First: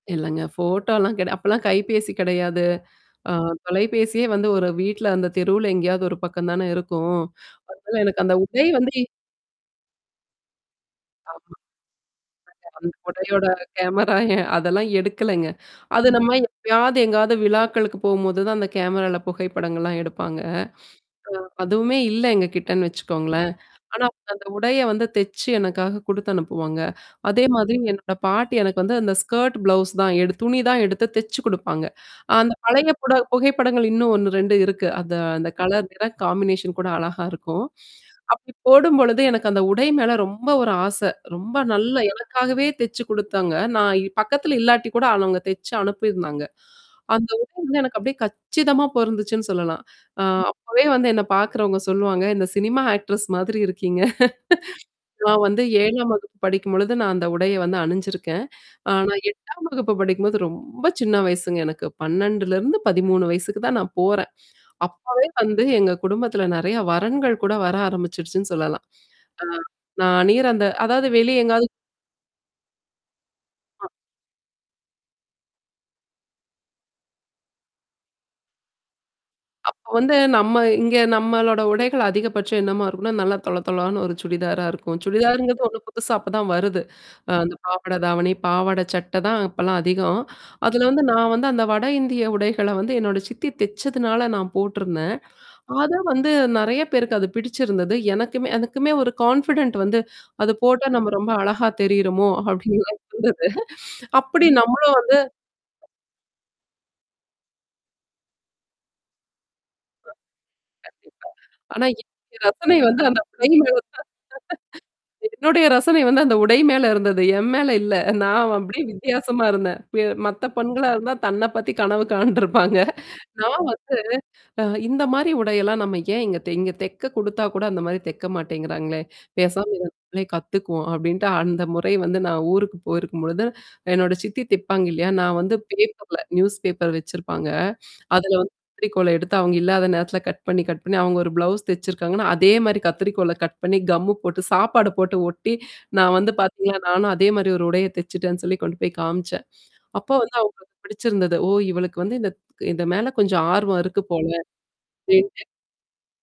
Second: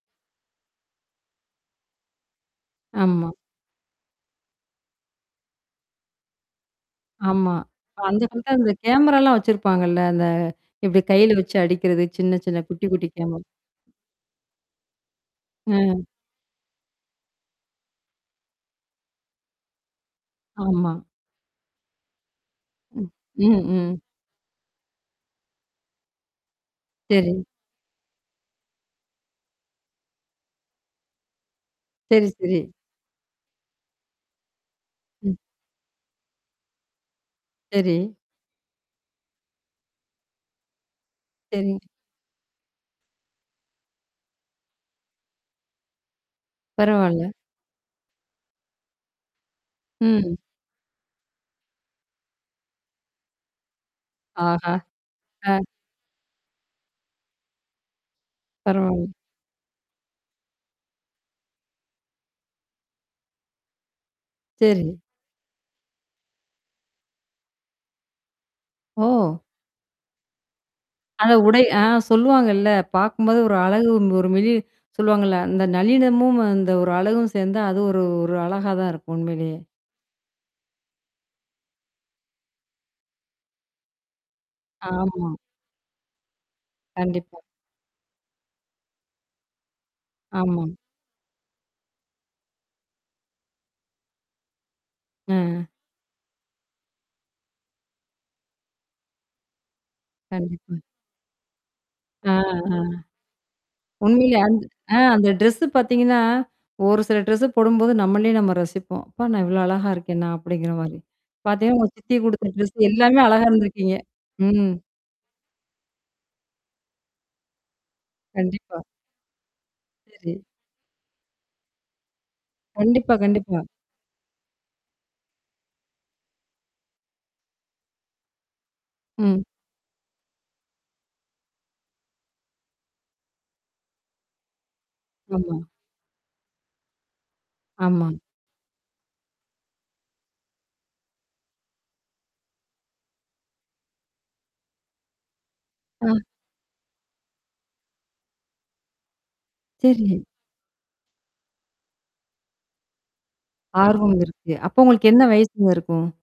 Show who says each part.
Speaker 1: இல்லங்க ஃபோட்டோலா கெடயா அப்பல்லாம் கைபேசி கிடையாது.
Speaker 2: ஆமா.
Speaker 1: ஆ தொலைபேசியே வந்து ஒரு வீட்ல அந்த தெருவுல எங்கேயாவது ஒரு பக்கம் தானே இருக்கும்.
Speaker 2: ஆமா,
Speaker 1: அதனால
Speaker 2: அந்த
Speaker 1: எனக்கு அந்த
Speaker 2: அ
Speaker 1: உடை
Speaker 2: அந்த கே
Speaker 1: வந்து
Speaker 2: கேமராலாம் வச்சிருப்பாங்கல்ல, அந்த இப்படி கையில
Speaker 1: ஆமா.
Speaker 2: வச்சு அடிக்கிறது சின்ன, சின்ன குட்டி
Speaker 1: அந்த
Speaker 2: குட்டி கேமரா.
Speaker 1: உடையோட கேமரா அதெல்லாம் எடுக்கலங்க.
Speaker 2: ம்.
Speaker 1: அது நம்ம எப்பயாவது எங்காவது விழாக்களுக்கு போகும்போது தான் அந்த கேமரால புகைப்படங்கள்லாம் எடுப்பாங்க. அ
Speaker 2: ஆமா.
Speaker 1: அதுவுமே இல்ல எங்க கிட்டன்னு
Speaker 2: ம்,
Speaker 1: வச்சுக்கோங்களேன்.
Speaker 2: ம்.
Speaker 1: ஆனா அந்த உடைய வந்து தெச்சு எனக்காக குடுத்து அனுப்புவாங்க.
Speaker 2: சேரி.
Speaker 1: அதே மாதிரி என்னோட பாட்டி எனக்கு வந்து அந்த ஸ்கர்ட் ப்ளவுஸ் தான் எடு துணி தான் எடுத்து தெச்சு குடுப்பாங்க.
Speaker 2: சேரி,
Speaker 1: அந்த
Speaker 2: சேரி.
Speaker 1: பழைய புட புகைப்படங்கள் இன்னும் 1 , 2 இருக்கு. அந்த
Speaker 2: ம்.
Speaker 1: அந்த கலர் நிற காம்பினேஷன் கூட அழகா இருக்கும்.
Speaker 2: சேரி.
Speaker 1: அப்டி போடும்பொழுது எனக்கு அந்த உடை மேல ரொம்ப ஒரு ஆசை, ரொம்ப
Speaker 2: சேரி.
Speaker 1: நல்ல எனக்காகவே தெச்சு குடுத்தாங்க, நான் பக்கத்தல இல்லாட்டி கூட அவவங்க தெச்சு அனுப்பியிருந்தாங்க. அந்த
Speaker 2: பரவால்ல.
Speaker 1: உட வந்து எனக்கு அப்டியியே கச்சிதமா பொருந்துச்சுன்னு சொல்லலாம். அ
Speaker 2: ம்.
Speaker 1: அப்பவே வந்து என்ன பாக்கறவங்க சொல்லுவாங்க, இந்த "சினிமா ஆக்டர்ஸ் மாதிரி இருக்கீங்க."
Speaker 2: ஆஹா!
Speaker 1: நான் வந்து
Speaker 2: ஆன்.
Speaker 1: 7ம் வகுப்பு படிக்கும்பொழுது நான் அந்த உடைய வந்து அணிஞ்சிருக்கேன்.
Speaker 2: பரவால்ல.
Speaker 1: ஆனா 8ம் வகுப்பு படிக்கும்போது ரொம்ப சின்ன வயசுங்க எனக்கு 12-13 வயசுக்கு தான் நான் போறேன்.
Speaker 2: சேரி.
Speaker 1: அப்பவே வந்து எங்க குடும்பத்தில நெறைய வரன்கள் கூட வர ஆரம்பிச்சுடுச்சுன்னு சொல்லலாம்.
Speaker 2: ஓ!
Speaker 1: ந நீர் அந்த அதாவது
Speaker 2: அந்த
Speaker 1: வெளிய
Speaker 2: உடை
Speaker 1: எங்காவது
Speaker 2: ஆ சொல்லுவாங்கல்ல. பாக்கும்போது ஒரு அழகு ஒரு மெழி சொல்லுவாங்கல்ல. அந்த நல்லினமும் அந்த ஒரு அழகும் சேர்ந்தா அது ஒரு ஒரு அழகா தான் இருக்கும் உண்மையிலேயே.
Speaker 1: அப்ப வந்து நம்ம இங்க நம்மளோட உடைகள் அதிகபட்சம் என்னமா இருக்கும்னா, நல்லா தொள தொளனு ஒரு சுடிதாரா இருக்கும்.
Speaker 2: ஆமா.
Speaker 1: சுடிதாருங்கிறது ஒண்ணும் புதுசா அப்ப தான் வருது. அ
Speaker 2: கண்டிப்பா.
Speaker 1: அந்த பாவாடை தாவணி, பாவாடை சட்ட தான் அப்பலாம் அதிகம்.
Speaker 2: ஆமா.
Speaker 1: அதுல வந்து நான் வந்து அந்த வட இந்திய உடைகள்ல வந்து என்னோட சித்தி தெச்சதுனால நான் போட்டுருந்தேன்.
Speaker 2: அ.
Speaker 1: அத வந்து நெறைய பேருக்கு அது பிடிச்சிருந்தது. எனக்குமே ஒரு கான்ஃபிடன்ட் வந்து அது
Speaker 2: கண்டிப்பா.
Speaker 1: போட்டா நம்ம ரொம்ப அழகா தெரியிறமோ!
Speaker 2: ஆ.
Speaker 1: அப்டிலெல்லாம் இருந்தது.
Speaker 2: உண்மையிலே
Speaker 1: அப்படி
Speaker 2: அந்த
Speaker 1: நம்மளும்
Speaker 2: ஆ அந்த ட்ரெஸ்
Speaker 1: வந்து
Speaker 2: பார்த்தீங்கன்னா? ஒரு சில ட்ரெஸ்ஸ போடும்போது நம்மளே நம்ம ரசிப்போம். அப்போ நான் இவ்வளோ அழகா இருக்கேன்னா? அப்டிங்கிற மாரி.
Speaker 1: கண்டிப்பா.
Speaker 2: பாார்த்தீங்கன்னா,
Speaker 1: ஆனா
Speaker 2: உங்க சித்தி
Speaker 1: இந்த
Speaker 2: குடுத்த ட்ரெஸ்
Speaker 1: ரசனை வந்து
Speaker 2: எல்லாமே
Speaker 1: அந்த
Speaker 2: அழகா இருந்தருக்கீங்க. ம்.
Speaker 1: என்னுடைய ரசனை வந்து அந்த உடை மேல இருந்தது. என் மேல இல்ல, நான்
Speaker 2: கண்டிப்பா.
Speaker 1: அப்படியே வித்தியாசமா இருந்தேன் ப
Speaker 2: சேரி.
Speaker 1: மத்த பெண்களா இருந்தா தன்ன பத்தி கனவு காண்டுருப்பாங்க.
Speaker 2: கண்டிப்பா,
Speaker 1: நான்
Speaker 2: கண்டிப்பா.
Speaker 1: வந்து அ இந்த மாரி உடையெல்லாம் நம்ம ஏன் இங்க தெ இங்க தெக்க குடுத்தா கூட அந்த மாரி தெக்க மாட்டேங்கிறாங்களேன்
Speaker 2: ம்.
Speaker 1: பேசாம இத நம்மளே கத்துக்குவோம் அப்டின்ட்டு அந்த முறை வந்து நான் ஊருக்கு போயிருக்கும்பொழுது என்னோட சித்தி தெப்பாங்க இல்லயா? நான் வந்து
Speaker 2: ஆமா.
Speaker 1: பேப்பர்ல நியூஸ் பேப்பர் வச்சிருப்பாங்க,
Speaker 2: ஆமா.
Speaker 1: அதுல வந்து கத்திரிக்கோல்ல எடுத்து அவங்க இல்லாத நேரத்தில கட் பண்ணி, கட் பண்ணி அவங்க ஒரு ப்ளவுஸ் தச்சிருக்காங்கன்னா, அதே மாரி கத்திரிக்கோல கட் பண்ணி கம்மு போட்டு சாப்பாடு போட்டு ஒட்டி, நான்
Speaker 2: ஆ.
Speaker 1: வந்து பாத்தீங்களா நானும் அதே மாரி ஒரு உடைய தச்சுட்டேன்னு சொல்லி கொண்டு காமிச்சேன். அப்போ
Speaker 2: சேரி.
Speaker 1: வந்து அவங்க பிடிச்சிருந்தது. ஓ! இவளுக்கு வந்து இந்த இந்த மேல கொஞ்சம் ஆர்வம் இருக்கு
Speaker 2: ஆர்வம்
Speaker 1: போல.
Speaker 2: இருக்கு. அப்போ உங்களுக்கு என்ன
Speaker 1: [unintelligible]
Speaker 2: வயசுங்க இருக்கும்?